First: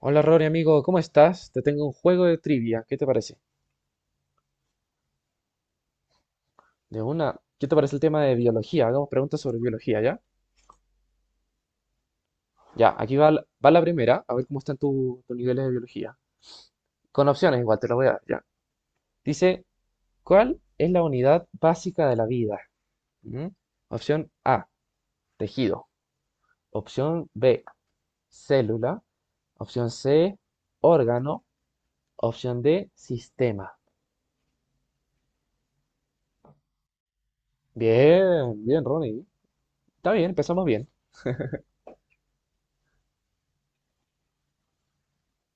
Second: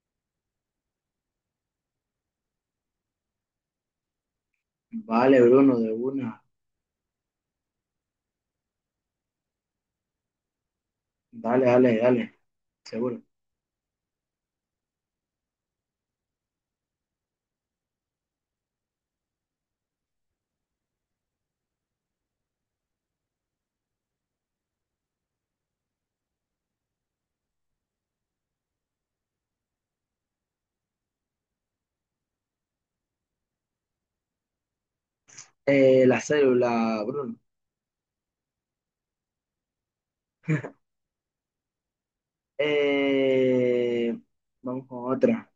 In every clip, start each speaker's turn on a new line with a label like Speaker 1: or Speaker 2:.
Speaker 1: Hola Rory, amigo, ¿cómo estás? Te tengo un juego de trivia, ¿qué te parece?
Speaker 2: Vale, Bruno, de una.
Speaker 1: De una, ¿qué te parece el tema de biología? Hagamos preguntas sobre biología, ¿ya?
Speaker 2: Dale, dale, dale,
Speaker 1: Ya, aquí
Speaker 2: seguro.
Speaker 1: va, va la primera, a ver cómo están tus niveles de biología. Con opciones igual, te lo voy a dar, ya. Dice, ¿cuál es la unidad básica de la vida? ¿Mm? Opción A, tejido. Opción B, célula. Opción C, órgano. Opción D, sistema.
Speaker 2: La célula, Bruno.
Speaker 1: Bien, bien, Ronnie. Está bien, empezamos bien.
Speaker 2: Eh, Vamos con otra.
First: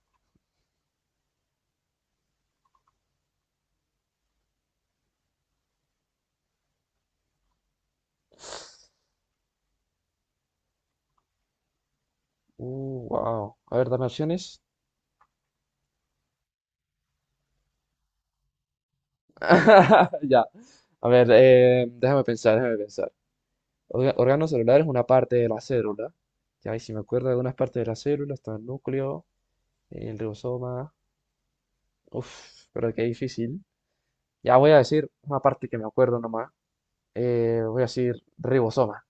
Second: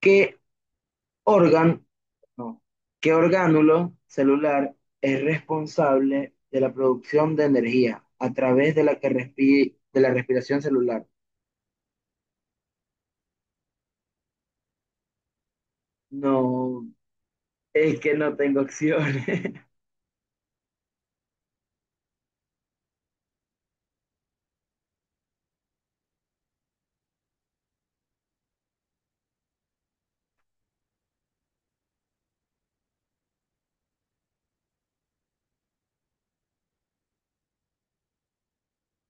Speaker 2: ¿Qué órgano, no, qué orgánulo celular es responsable de la producción de energía a través de la respiración celular?
Speaker 1: Wow. A ver, dame opciones.
Speaker 2: No, es que no tengo opciones.
Speaker 1: Ya. A ver, déjame pensar, déjame pensar. Órgano celular es una parte de la célula. Ya, y si me acuerdo de algunas partes de la célula, está el núcleo, el ribosoma. Uf, pero qué difícil. Ya voy a decir una parte que me acuerdo nomás. Voy a decir ribosoma,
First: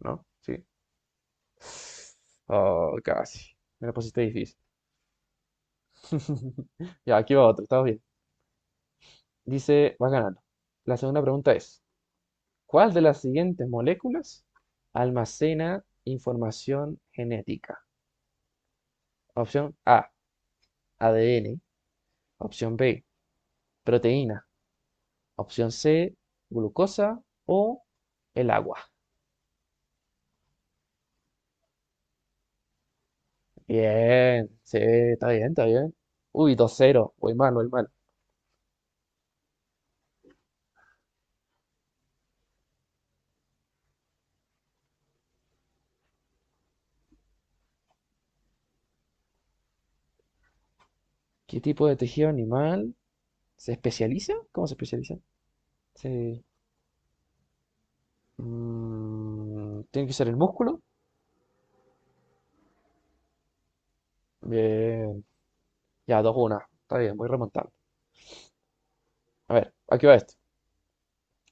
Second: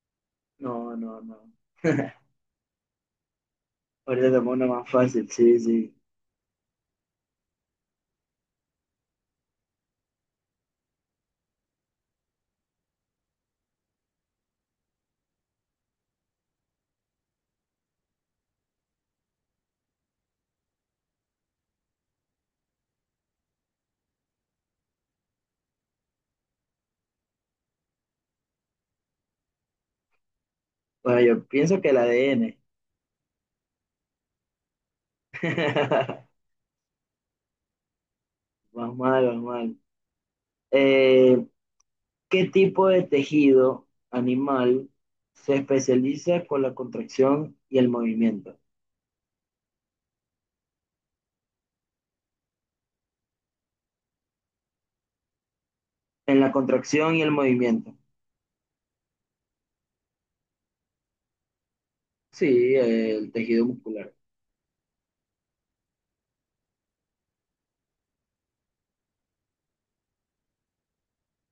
Speaker 1: ¿no? Sí.
Speaker 2: No, no, no.
Speaker 1: Oh, casi. Me la pusiste
Speaker 2: Ahorita te pongo
Speaker 1: difícil.
Speaker 2: una más fácil, sí, sí.
Speaker 1: Ya, aquí va otro, está bien. Dice, vas ganando. La segunda pregunta es. ¿Cuál de las siguientes moléculas almacena información genética? Opción A, ADN. Opción B, proteína. Opción C, glucosa o el agua.
Speaker 2: Bueno, yo pienso que el ADN.
Speaker 1: Bien, sí, está bien, está bien. Uy, 2-0. Voy mal, voy mal.
Speaker 2: Más mal, más mal. Eh, ¿Qué tipo de tejido animal se especializa con la contracción y el movimiento?
Speaker 1: ¿Qué tipo de tejido animal se especializa? ¿Cómo se especializa?
Speaker 2: En
Speaker 1: Se...
Speaker 2: la contracción y el movimiento.
Speaker 1: ¿Tiene que ser el músculo?
Speaker 2: Sí, el tejido muscular.
Speaker 1: Bien. Ya, dos 1. Está bien, voy remontando. A ver, aquí va esto.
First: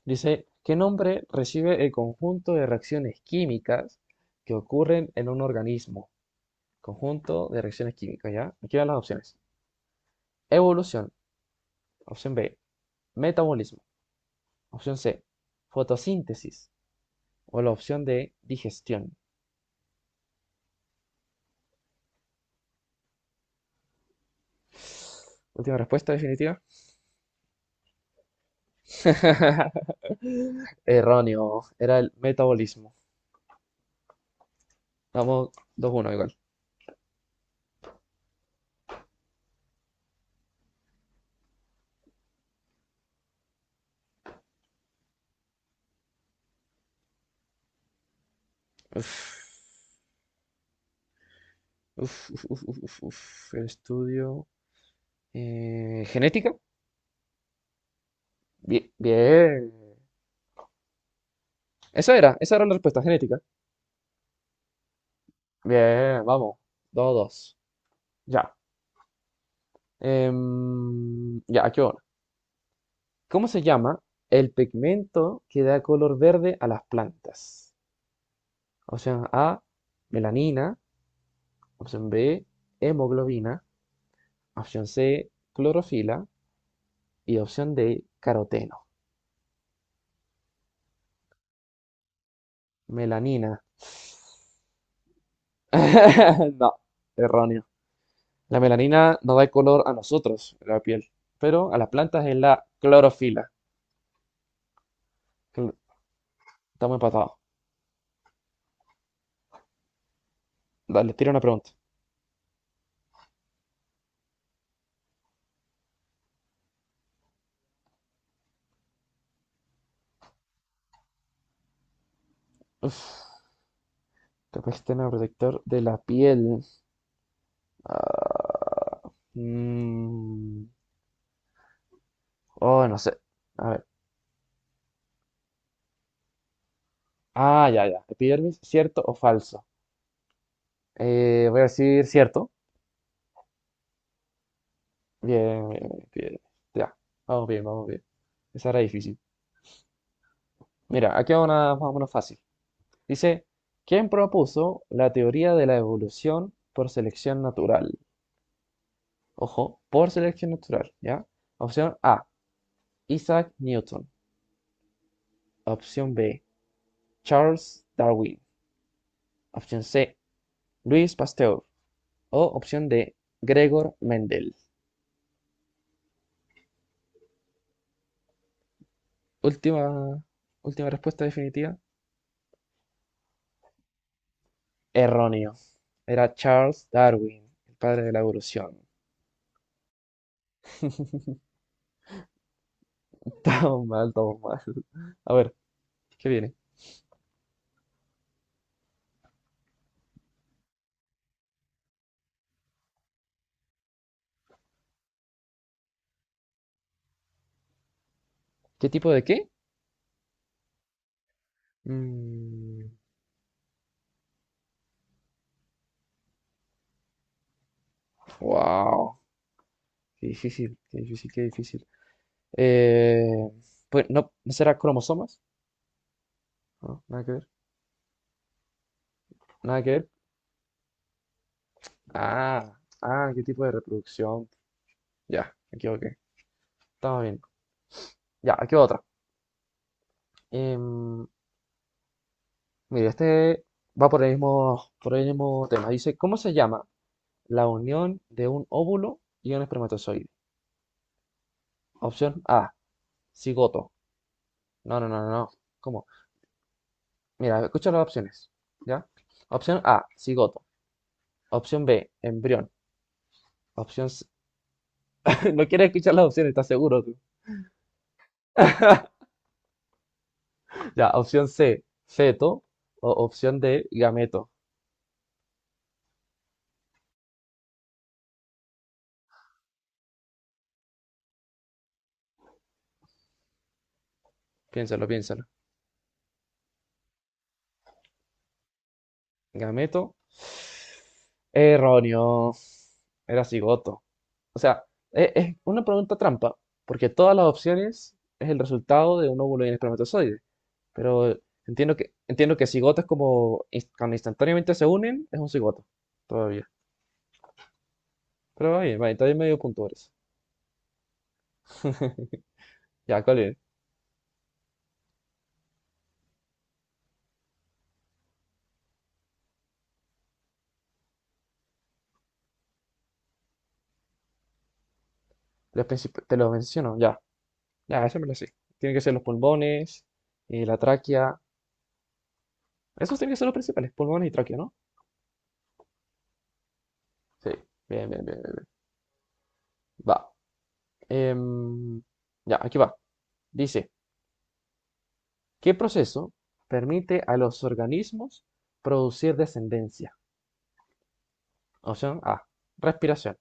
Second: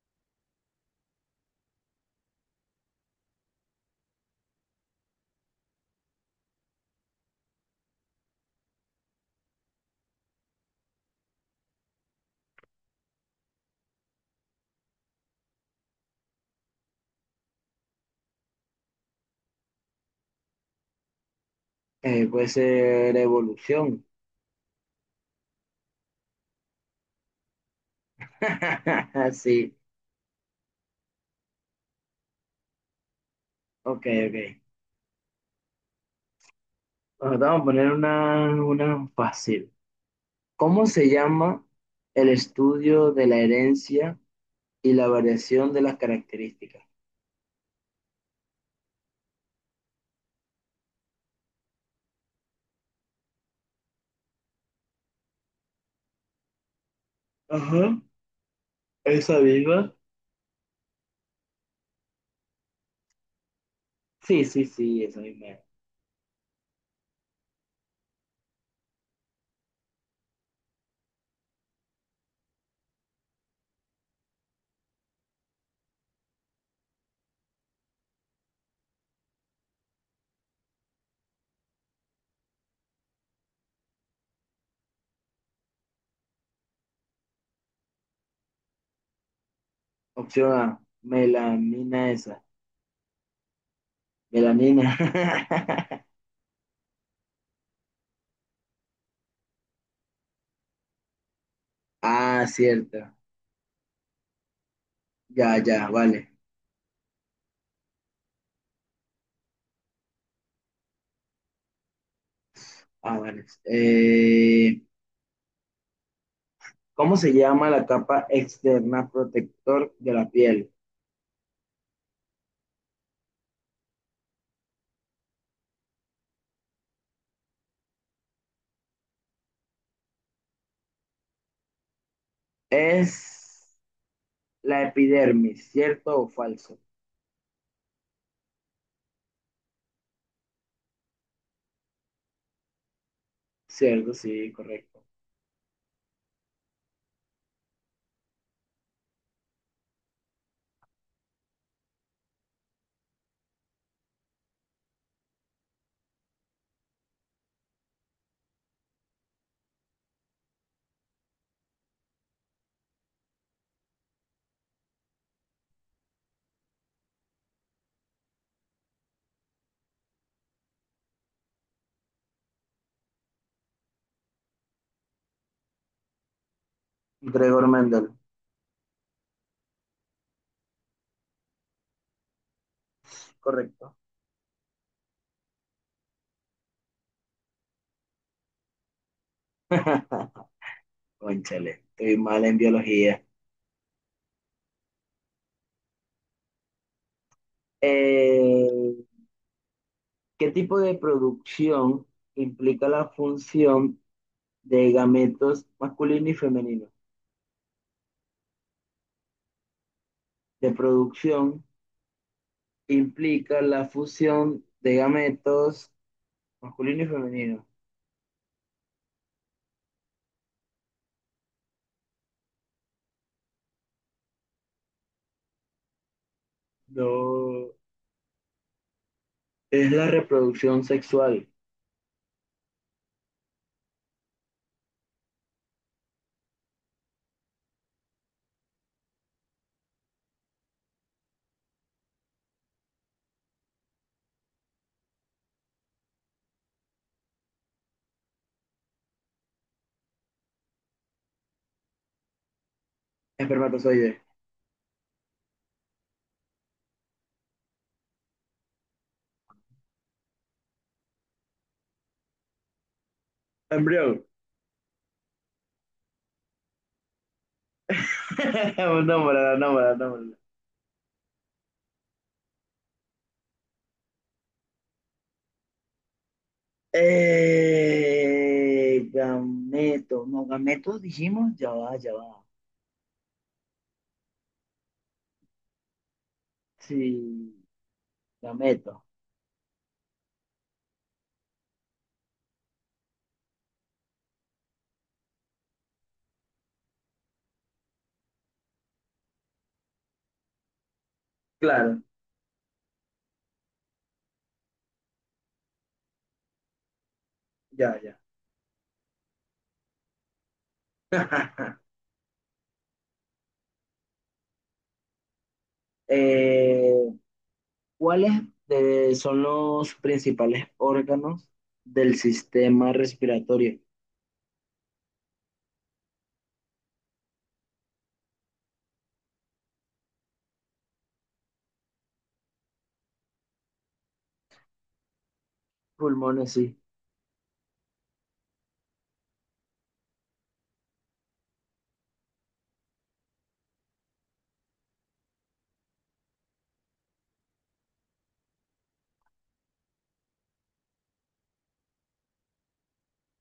Speaker 1: Dice, ¿qué nombre recibe el conjunto de reacciones químicas que ocurren en un organismo? Conjunto de reacciones químicas, ¿ya? Aquí van las opciones. Evolución, opción B. Metabolismo, opción C. Fotosíntesis o la opción de digestión.
Speaker 2: Puede ser evolución.
Speaker 1: Última respuesta definitiva.
Speaker 2: Sí,
Speaker 1: Erróneo, era el metabolismo.
Speaker 2: ok, ok.
Speaker 1: Vamos, 2-1 igual.
Speaker 2: Bueno, te vamos a poner una fácil. ¿Cómo se llama el estudio de la herencia y la variación de las características?
Speaker 1: Uf, uf, uf, uf, uf, uf. El estudio. ¿Genética?
Speaker 2: Ajá,
Speaker 1: Bien,
Speaker 2: esa
Speaker 1: bien.
Speaker 2: misma.
Speaker 1: Esa era la respuesta genética.
Speaker 2: Sí, sí, sí, esa misma.
Speaker 1: Bien, vamos. 2-2. Ya. Ya, aquí va una. ¿Cómo se llama el pigmento que da color verde a las plantas? Opción A, melanina. Opción B, hemoglobina. Opción C, clorofila. Y opción D, caroteno.
Speaker 2: Opción A, melamina esa.
Speaker 1: Melanina.
Speaker 2: Melanina.
Speaker 1: No, erróneo. La melanina no da color a nosotros, la piel, pero a las plantas es
Speaker 2: Ah,
Speaker 1: la
Speaker 2: cierto.
Speaker 1: clorofila.
Speaker 2: Ya,
Speaker 1: Cl-
Speaker 2: ya, vale.
Speaker 1: Estamos empatados. Dale, tira una pregunta.
Speaker 2: Ah, vale. ¿Cómo se llama la capa externa protector de la piel?
Speaker 1: Uf, tema protector de la piel. Mm, oh, no sé. A
Speaker 2: Es
Speaker 1: ver.
Speaker 2: la epidermis, ¿cierto o falso?
Speaker 1: Ah, ya, ya. Epidermis, ¿cierto o falso? Voy a decir cierto.
Speaker 2: Cierto, sí, correcto.
Speaker 1: Bien, bien, bien, epidermis. Ya, vamos bien, vamos bien. Esa era difícil. Mira, aquí va una más o menos fácil. Dice, ¿quién propuso la teoría de la evolución por selección natural? Ojo, por selección natural, ¿ya? Opción A, Isaac Newton. Opción B, Charles Darwin. Opción C, Luis Pasteur. O opción D, Gregor Mendel.
Speaker 2: Gregor Mendel,
Speaker 1: Última, última respuesta definitiva.
Speaker 2: correcto.
Speaker 1: Erróneo. Era Charles Darwin, el padre de la evolución.
Speaker 2: Cónchale, estoy mal en biología.
Speaker 1: Todo mal, todo mal. A ver, ¿qué viene?
Speaker 2: Eh, ¿Qué tipo de producción implica la función de gametos masculino y femenino?
Speaker 1: ¿Qué tipo de qué?
Speaker 2: De producción
Speaker 1: Mm,
Speaker 2: implica la fusión de gametos masculino y femenino.
Speaker 1: wow. Qué difícil, qué difícil, qué difícil. Eh, pues no, ¿no será cromosomas? No, nada que ver.
Speaker 2: No,
Speaker 1: Nada que
Speaker 2: es
Speaker 1: ver.
Speaker 2: la reproducción sexual.
Speaker 1: Ah, ah, qué tipo de reproducción. Ya, me equivoqué. Estamos bien. Ya, aquí va otra. Em, Mira, este va por el mismo tema. Dice, ¿cómo se llama la unión de un óvulo y un espermatozoide? Opción A, cigoto.
Speaker 2: Espermatozoide.
Speaker 1: No, no, no, no, no. ¿Cómo? Mira, escucha las opciones. ¿Ya? Opción A, cigoto. Opción B, embrión. Opción C...
Speaker 2: Embrión.
Speaker 1: No quieres escuchar las opciones, ¿estás seguro tú?
Speaker 2: Nómbrala, nómbrala, nómbrala.
Speaker 1: Ya, opción C, feto. O opción D, gameto.
Speaker 2: Gameto. No, gameto dijimos, ya va, ya va.
Speaker 1: Piénsalo, piénsalo.
Speaker 2: Sí, gameto.
Speaker 1: Gameto. Erróneo. Era cigoto. O sea, es una pregunta trampa, porque todas las opciones es el resultado de un óvulo y un espermatozoide. Pero entiendo
Speaker 2: Claro,
Speaker 1: que, entiendo que cigotas como cuando instantáneamente se unen, es un cigoto, todavía.
Speaker 2: ya, ya.
Speaker 1: Pero va bien, todavía medio punto por eso. Ya, ¿cuál es?
Speaker 2: Eh, ¿Cuáles son los principales órganos del sistema respiratorio?
Speaker 1: Te lo menciono, ya. Ya, eso me lo sé. Tienen que ser los pulmones, la tráquea. Esos tienen que ser los principales, pulmones y tráquea, ¿no?
Speaker 2: Pulmones, sí.
Speaker 1: Sí, bien, bien, bien, bien. Va. Em, ya, aquí va. Dice, ¿qué proceso permite a los organismos producir descendencia? Opción A, respiración.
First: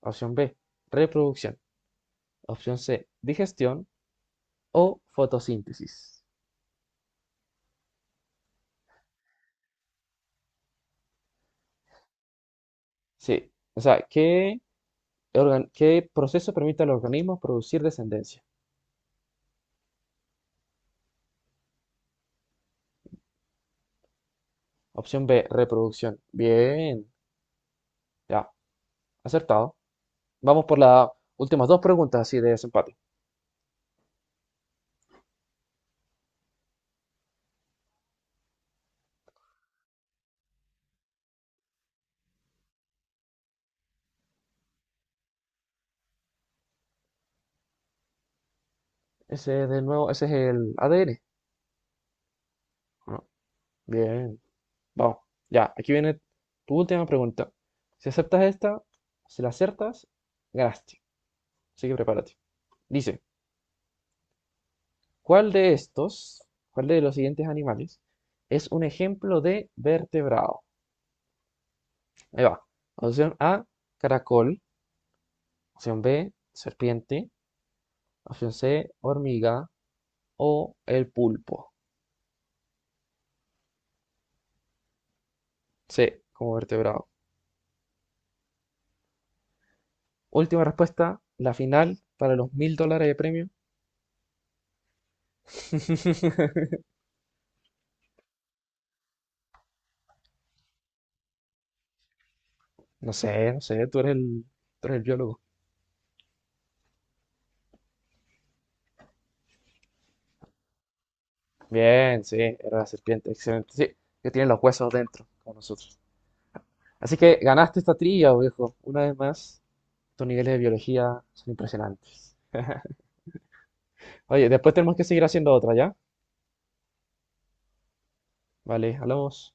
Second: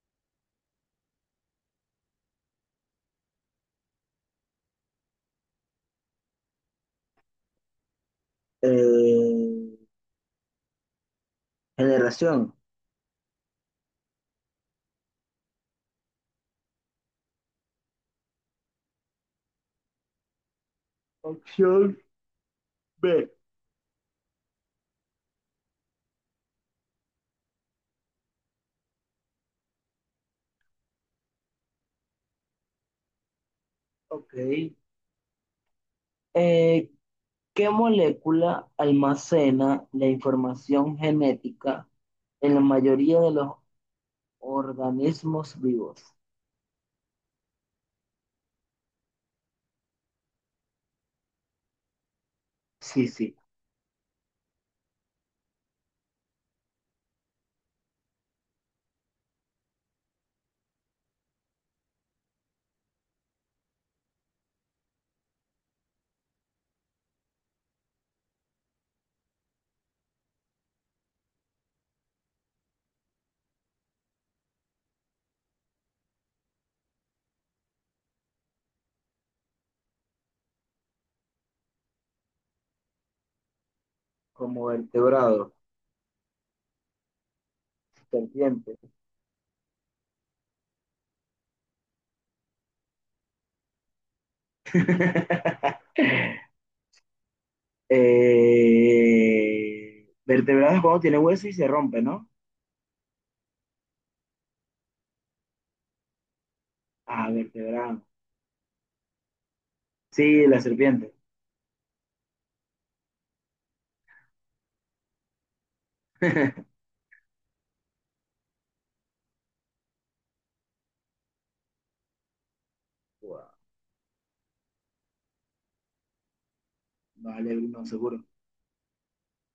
Speaker 1: Opción B, reproducción. Opción C, digestión o fotosíntesis.
Speaker 2: Eh, Generación.
Speaker 1: Sí, o sea, ¿qué, qué proceso permite al organismo producir descendencia?
Speaker 2: Opción B.
Speaker 1: Opción B, reproducción. Bien, ya, acertado. Vamos por las últimas dos preguntas así de desempate.
Speaker 2: Ok. Eh, ¿Qué molécula almacena la información genética en la mayoría de los organismos vivos?
Speaker 1: Ese de nuevo, ese es el ADN.
Speaker 2: Sí,
Speaker 1: ¿no?
Speaker 2: sí.
Speaker 1: Bien. Vamos, ya, aquí viene tu última pregunta. Si aceptas esta, si la acertas, ganaste. Así que prepárate. Dice, ¿cuál de estos, cuál de los siguientes animales es un ejemplo de vertebrado? Ahí va. Opción A, caracol. Opción B, serpiente. Opción C, hormiga. O el pulpo.
Speaker 2: Como vertebrado,
Speaker 1: C, como vertebrado.
Speaker 2: serpiente.
Speaker 1: Última respuesta, la final para los $1,000 de premio.
Speaker 2: Vertebrados cuando tiene hueso y se rompe, ¿no?
Speaker 1: No sé, no sé, tú eres el biólogo.
Speaker 2: Ah, vertebrado. Sí, la serpiente.
Speaker 1: Bien, sí, era la serpiente, excelente. Sí, que tiene los huesos dentro, como nosotros. Así que ganaste esta trilla, viejo. Una vez más, tus niveles de biología son impresionantes.
Speaker 2: Wow.
Speaker 1: Oye, después tenemos que seguir haciendo otra, ¿ya?
Speaker 2: Vale, no, seguro.
Speaker 1: Vale, hablamos.